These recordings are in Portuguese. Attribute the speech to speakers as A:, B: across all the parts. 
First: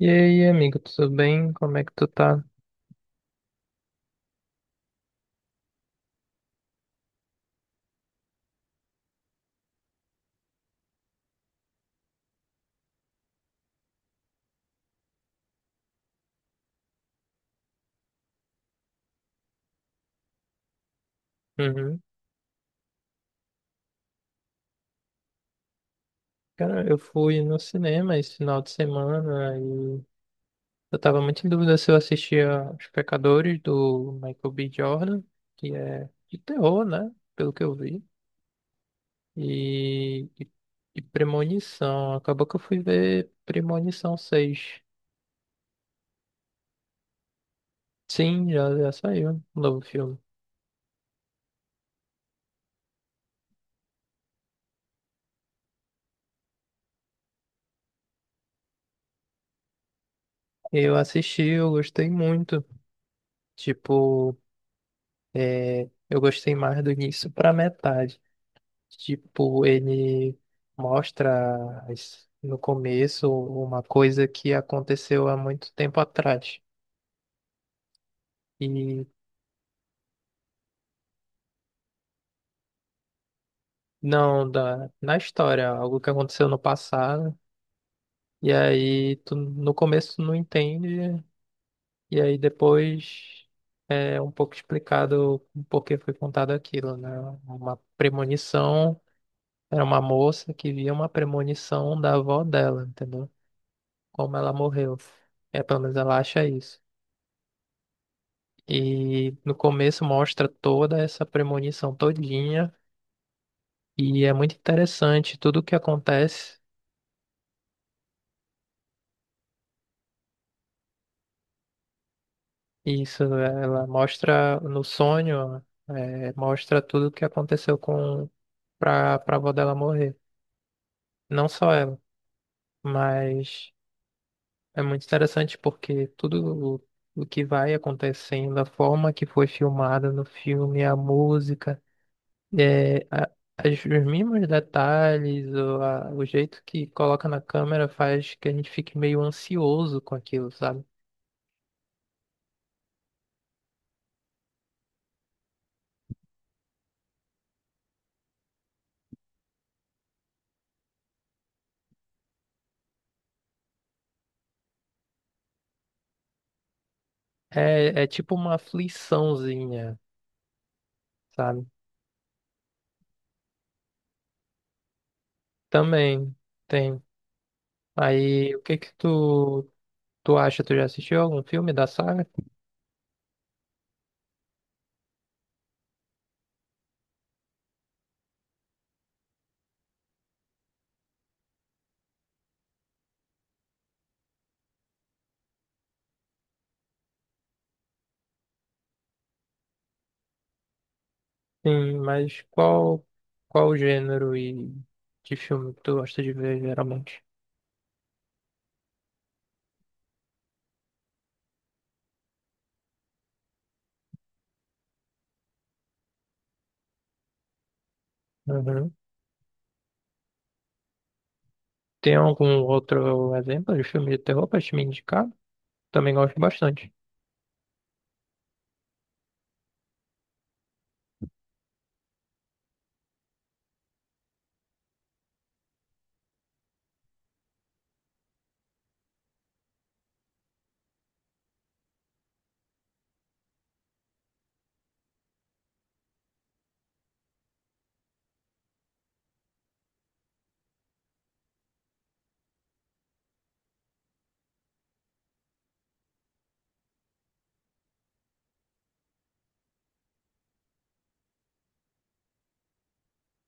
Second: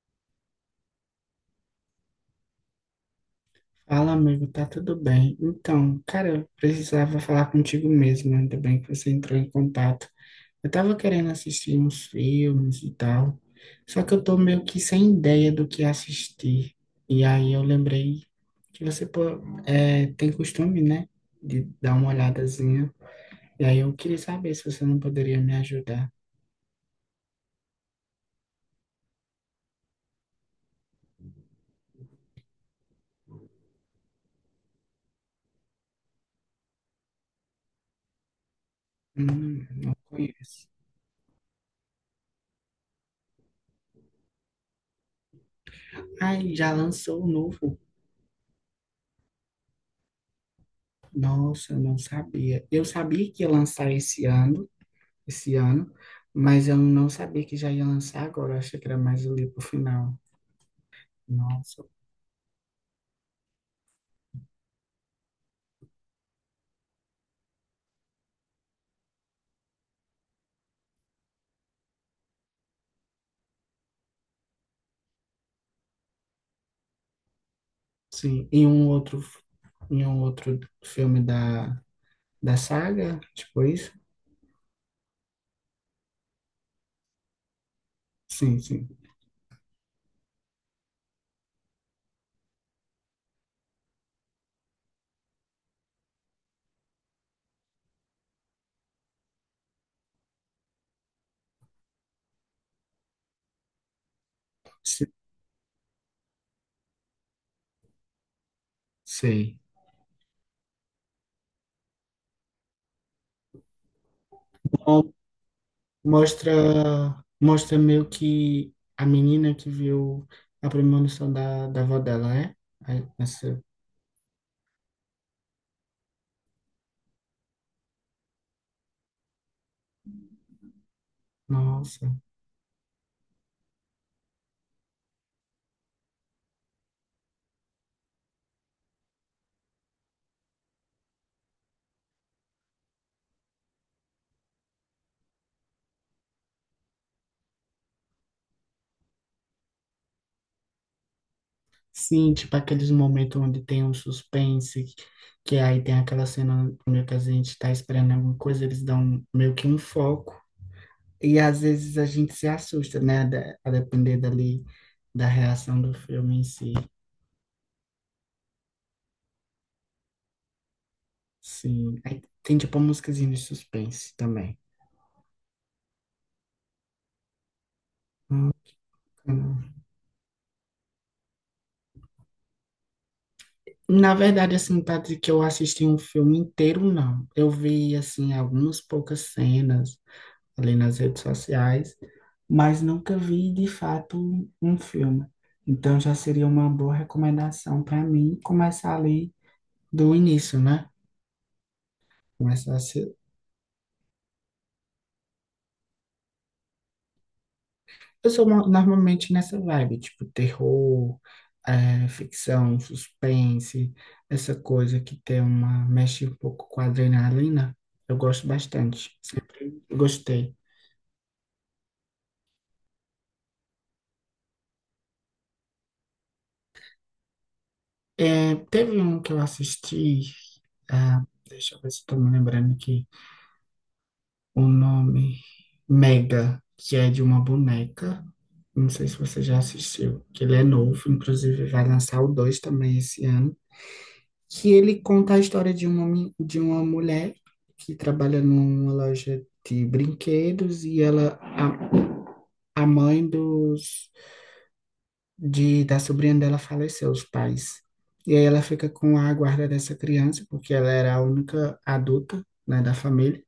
A: E aí, amigo, tudo bem? Como é que tu tá?
B: Fala, amigo, tá tudo bem? Então, cara, eu precisava falar contigo mesmo, né? Ainda bem que você entrou em contato. Eu tava querendo assistir uns filmes e tal, só que eu tô meio que sem ideia do que assistir. E aí eu lembrei que você pô, tem costume, né, de dar
A: Uhum.
B: uma olhadazinha. E aí eu queria saber se você não poderia me ajudar.
A: Cara, eu fui no cinema esse final de semana e eu tava muito em dúvida se eu assistia Os Pecadores do Michael B. Jordan, que é de terror, né? Pelo que eu vi.
B: Não
A: E, e,
B: conheço.
A: e Premonição. Acabou que eu fui ver Premonição 6.
B: Ai, já lançou o novo?
A: Sim, já saiu o novo filme.
B: Nossa, eu não sabia. Eu sabia que ia lançar esse ano. esse ano, mas eu não sabia que já ia lançar agora, eu achei que era mais ali pro final.
A: Eu assisti, eu
B: Nossa,
A: gostei muito. Tipo, eu gostei mais do início pra metade. Tipo, ele no começo uma coisa que aconteceu há muito tempo atrás.
B: sim.
A: E
B: Em um outro filme da saga, tipo isso?
A: não, na história, algo que aconteceu no passado. E
B: Sim, sim.
A: aí, tu, no começo tu não entende. E aí depois é um pouco explicado o porquê foi contado aquilo, né? Uma premonição, era uma moça que via uma premonição da avó dela, entendeu? Como ela morreu.
B: Se-
A: É, pelo menos ela acha isso. E no
B: Sei.
A: começo mostra toda essa premonição todinha e é muito
B: Mo-
A: interessante tudo o que
B: Mostra,
A: acontece.
B: mostra meio que a menina que viu a premonição da avó dela, é? Aí,
A: Isso,
B: Essa,
A: ela mostra no sonho, é, mostra tudo o que aconteceu com para avó dela morrer. Não só ela,
B: nossa.
A: mas é muito interessante porque tudo o que vai acontecendo, a forma que foi filmada no filme, a música. É, a- os mínimos detalhes, ou o jeito que coloca na câmera faz que a gente fique meio ansioso com aquilo, sabe?
B: Sim, tipo aqueles momentos onde tem um suspense, que aí tem aquela cena meio que a gente tá esperando alguma coisa, eles dão meio que um foco. E às vezes a gente se assusta, né? A depender dali da reação do filme em si.
A: É tipo uma afliçãozinha, sabe?
B: Sim. Aí tem tipo uma musiquinha de suspense também.
A: Também tem. Aí, o que que tu,
B: Hum.
A: tu acha? Tu já assistiu algum filme da saga?
B: Na verdade, assim, Patrick, eu assisti um filme inteiro, não. Eu vi, assim, algumas poucas cenas ali nas redes sociais, mas nunca vi de fato um filme. Então já seria uma boa recomendação para mim começar ali do início, né?
A: Sim, mas
B: Começar a ser...
A: qual o gênero e de filme que tu gosta de ver geralmente?
B: Eu sou normalmente nessa vibe, tipo terror, ficção, suspense, essa coisa que tem uma mexe um pouco com a adrenalina. Eu gosto
A: Uhum.
B: bastante. Sempre gostei.
A: Tem algum outro exemplo de filme de terror pra te me indicar? Também gosto bastante.
B: Teve um que eu assisti, ah, deixa eu ver se estou me lembrando aqui. O nome Mega, que é de uma boneca. Não sei se você já assistiu, que ele é novo, inclusive vai lançar o 2 também esse ano. Que ele conta a história de um homem, de uma mulher que trabalha numa loja de brinquedos e a mãe da sobrinha dela faleceu, os pais. E aí ela fica com a guarda dessa criança, porque ela era a única adulta, né, da família.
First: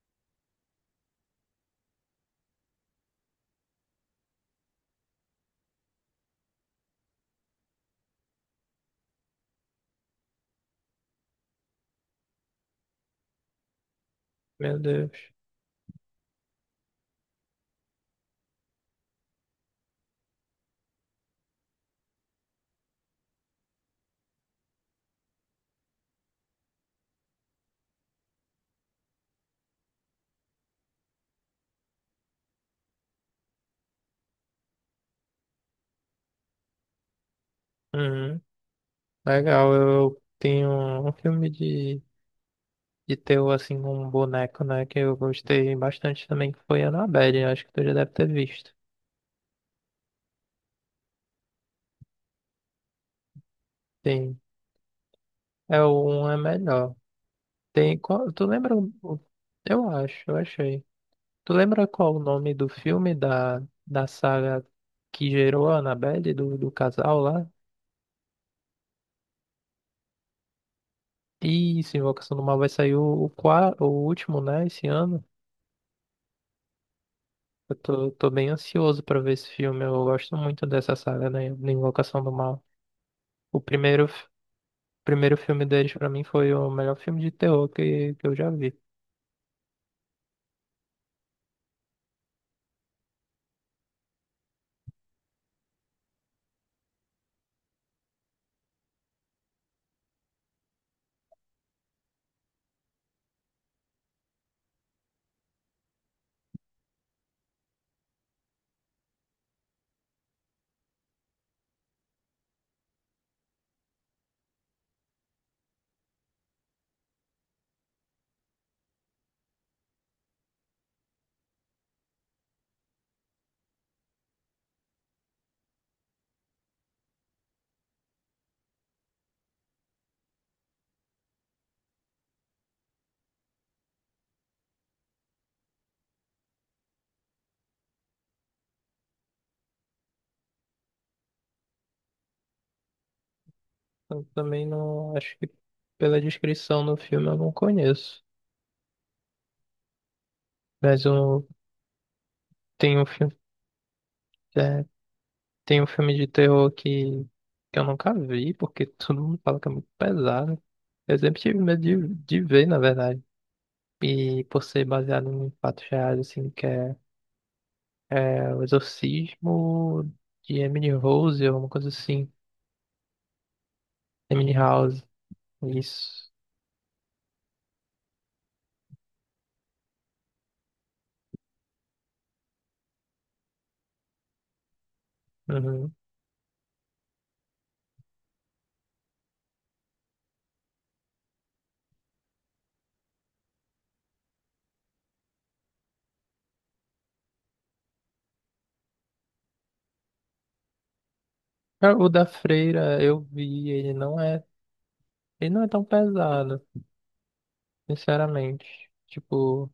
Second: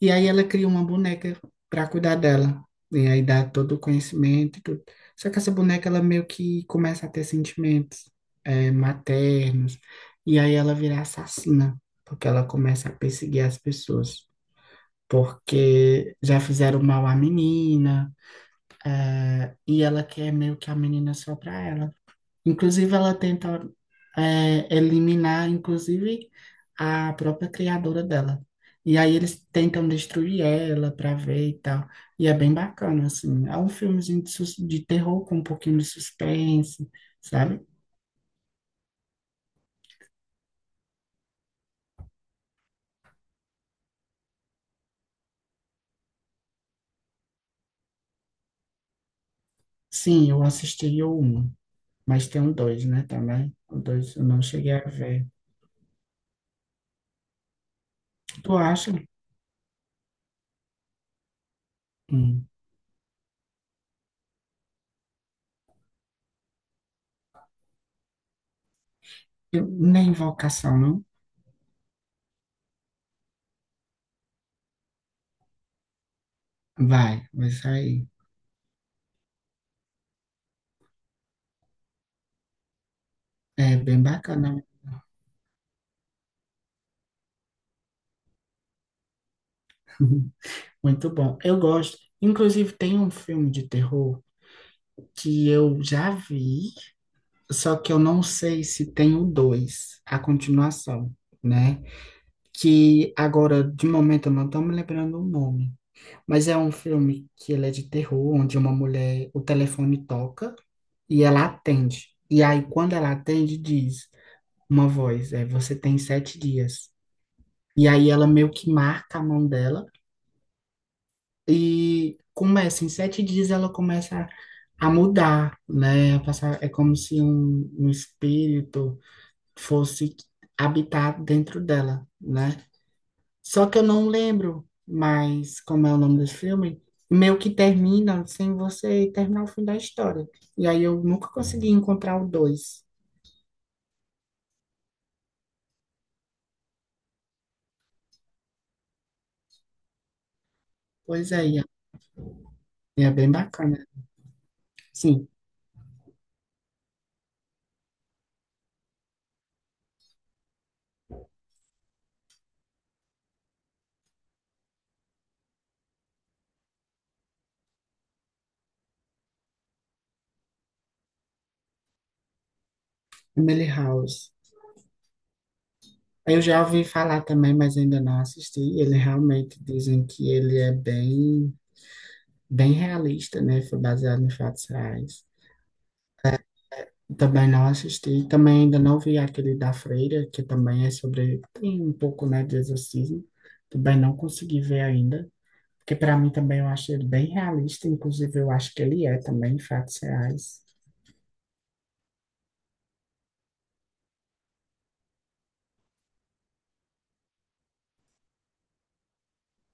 B: E aí ela cria uma boneca para cuidar dela. E aí dá todo o conhecimento e tudo. Só que essa boneca, ela meio que começa a ter sentimentos maternos. E aí ela vira assassina, porque ela começa a perseguir as pessoas.
A: Meu Deus.
B: Porque já fizeram mal à menina, e ela quer meio que a menina só para ela. Inclusive, ela tenta eliminar, inclusive, a própria criadora dela. E aí eles tentam destruir ela para ver e tal. E é bem bacana, assim. É um filmezinho de, de terror com um pouquinho de suspense, sabe?
A: Uhum. Legal, eu tenho um filme de terror assim com um boneco, né? Que eu gostei bastante também, que foi Annabelle, acho que tu já deve ter visto.
B: Sim, eu assisti o um, mas tem o dois, né, também. O dois eu
A: Tem.
B: não cheguei a ver.
A: É o um é melhor. Tem. Tu
B: Tu
A: lembra?
B: acha?
A: Eu acho, eu achei. Tu lembra qual o
B: Hum.
A: nome do filme da saga que gerou a Annabelle, do casal lá?
B: Nem Invocação, não?
A: Isso, Invocação do Mal vai sair o último, né, esse ano.
B: Vai, vai
A: Eu
B: sair.
A: tô bem ansioso pra ver esse filme. Eu gosto muito dessa saga, né, da Invocação do Mal. O
B: É bem
A: primeiro, f-
B: bacana.
A: primeiro filme deles, pra mim, foi o melhor filme de terror que eu já vi.
B: Muito bom. Eu gosto. Inclusive, tem um filme de terror que eu já vi, só que eu não sei se tem o 2 a continuação, né? Que agora, de momento, eu não estou me lembrando o nome. Mas é um filme que ele é de terror, onde uma mulher, o telefone toca e ela atende. E aí, quando ela atende, diz uma voz, é, você tem 7 dias. E aí ela meio que marca a mão dela. E começa, em 7 dias ela começa a mudar, né? A passar, é como se um espírito fosse habitar dentro dela, né? Só que eu não lembro mais como é o nome desse filme. Meio que termina sem você terminar o fim da história. E aí eu nunca consegui encontrar o dois.
A: Eu também não, acho que pela descrição do filme eu não conheço. Mas
B: Pois é,
A: um, tem
B: e
A: um
B: é bem
A: filme,
B: bacana.
A: é,
B: Sim,
A: tem um filme de terror que eu nunca vi, porque todo mundo fala que é muito pesado. Eu sempre tive medo de ver, na verdade. E por ser baseado em fatos reais, assim, é o exorcismo de Emily Rose, ou uma coisa assim.
B: Emily House.
A: Emily House, isso.
B: Eu já ouvi falar também, mas ainda não assisti. Ele realmente dizem que ele é bem realista, né? Foi baseado em fatos reais.
A: Uhum.
B: Também não assisti, também ainda não vi aquele da Freira, que também é sobre, tem um pouco, né, de exorcismo. Também não consegui ver ainda, porque para mim também eu acho ele bem realista, inclusive eu acho que ele é também fatos reais.
A: Ah, o da Freira, eu vi, ele não é tão pesado, sinceramente. Tipo,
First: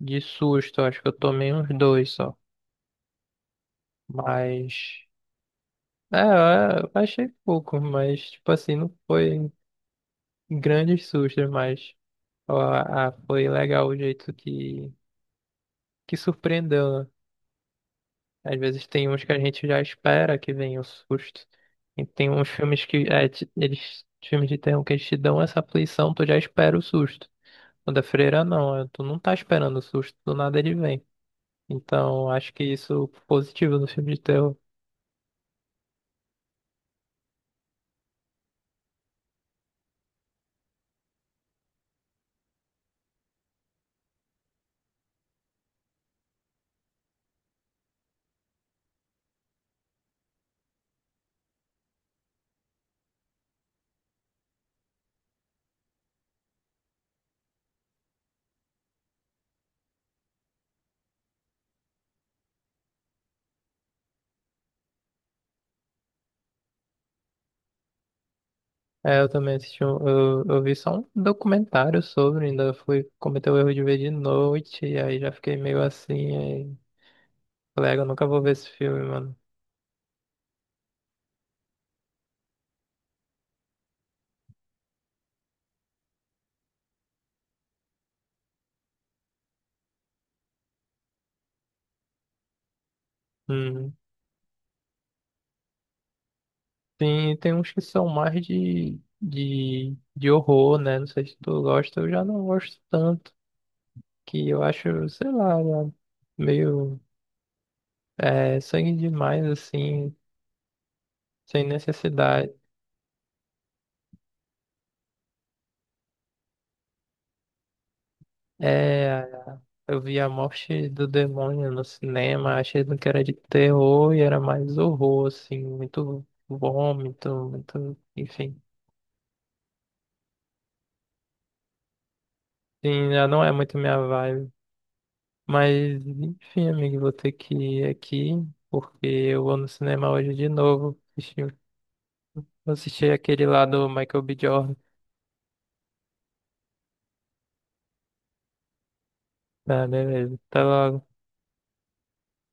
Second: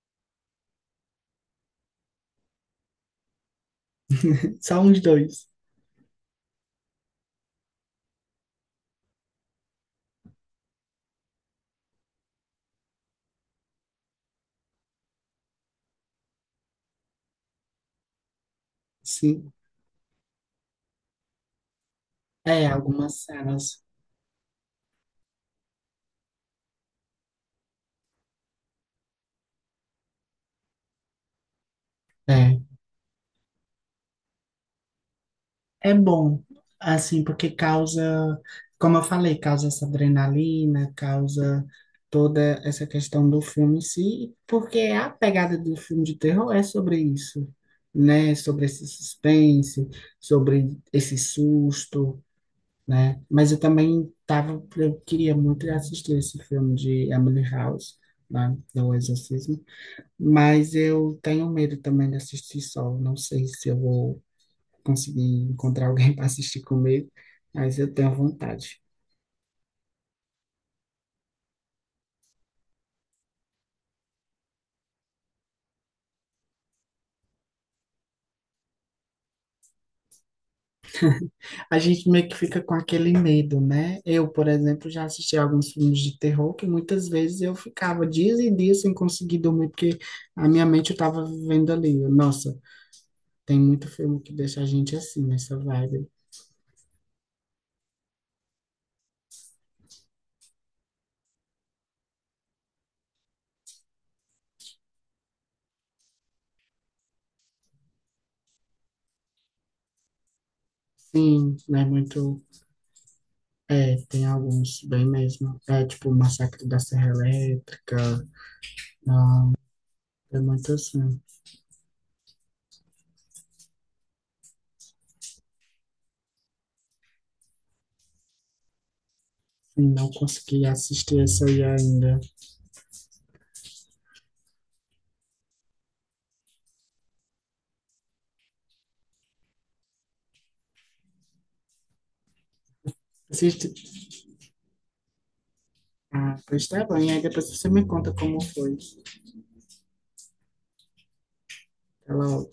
A: de susto, acho que eu tomei uns dois só.
B: Só uns
A: Mas,
B: dois,
A: é, eu achei pouco, mas, tipo assim, não foi grandes sustos, mas ó, ah, foi legal o jeito que surpreendeu, né? Às vezes tem uns que a
B: sim.
A: gente já espera que venha o susto. E tem uns
B: É,
A: filmes que
B: algumas
A: é, te-
B: cenas.
A: eles, filmes de terror que eles te dão essa aflição, tu já espera o susto. O da Freira não, é, tu não tá esperando o susto, do nada ele vem. Então, acho
B: É.
A: que isso é positivo no filme de terror.
B: É bom, assim, porque causa, como eu falei, causa essa adrenalina, causa toda essa questão do filme em si, porque a pegada do filme de terror é sobre isso, né? Sobre esse suspense, sobre esse susto, né? Mas eu também tava, eu queria muito assistir esse filme de Emily House, né? Do Exorcismo, mas eu tenho medo também de assistir só, não sei se eu vou conseguir encontrar alguém para assistir comigo, mas eu tenho vontade.
A: É, eu também assisti, eu vi só um documentário sobre, ainda fui cometer o erro de ver de noite, e aí já fiquei meio assim, aí, colega, eu nunca vou ver esse filme, mano.
B: A gente meio que fica com aquele medo, né? Eu, por exemplo, já assisti alguns filmes de terror que muitas vezes eu ficava dias e dias sem conseguir dormir, porque a minha mente eu estava vivendo ali. Nossa, tem muito
A: Uhum.
B: filme que deixa a gente assim, nessa vibe.
A: Tem, tem uns que são mais de horror, né? Não sei se tu gosta, eu já não gosto tanto. Que eu acho, sei lá, né? Meio é, sangue demais, assim,
B: Sim,
A: sem
B: não é muito.
A: necessidade.
B: É, tem alguns bem mesmo. É tipo Massacre da Serra Elétrica.
A: É,
B: Não,
A: eu vi A
B: é muito
A: Morte do
B: assim.
A: Demônio no cinema, achei que era de terror e era mais horror, assim, muito vômito, muito, enfim.
B: Sim, não consegui assistir esse aí ainda.
A: Sim, já não é muito minha vibe. Mas, enfim, amigo, vou ter que ir aqui, porque eu vou no cinema hoje de novo. Assistir aquele lá
B: Assiste.
A: do Michael B. Jordan.
B: Ah, pois tá bom. E aí depois você me conta como foi.
A: Tá, beleza. Até logo.
B: Até logo.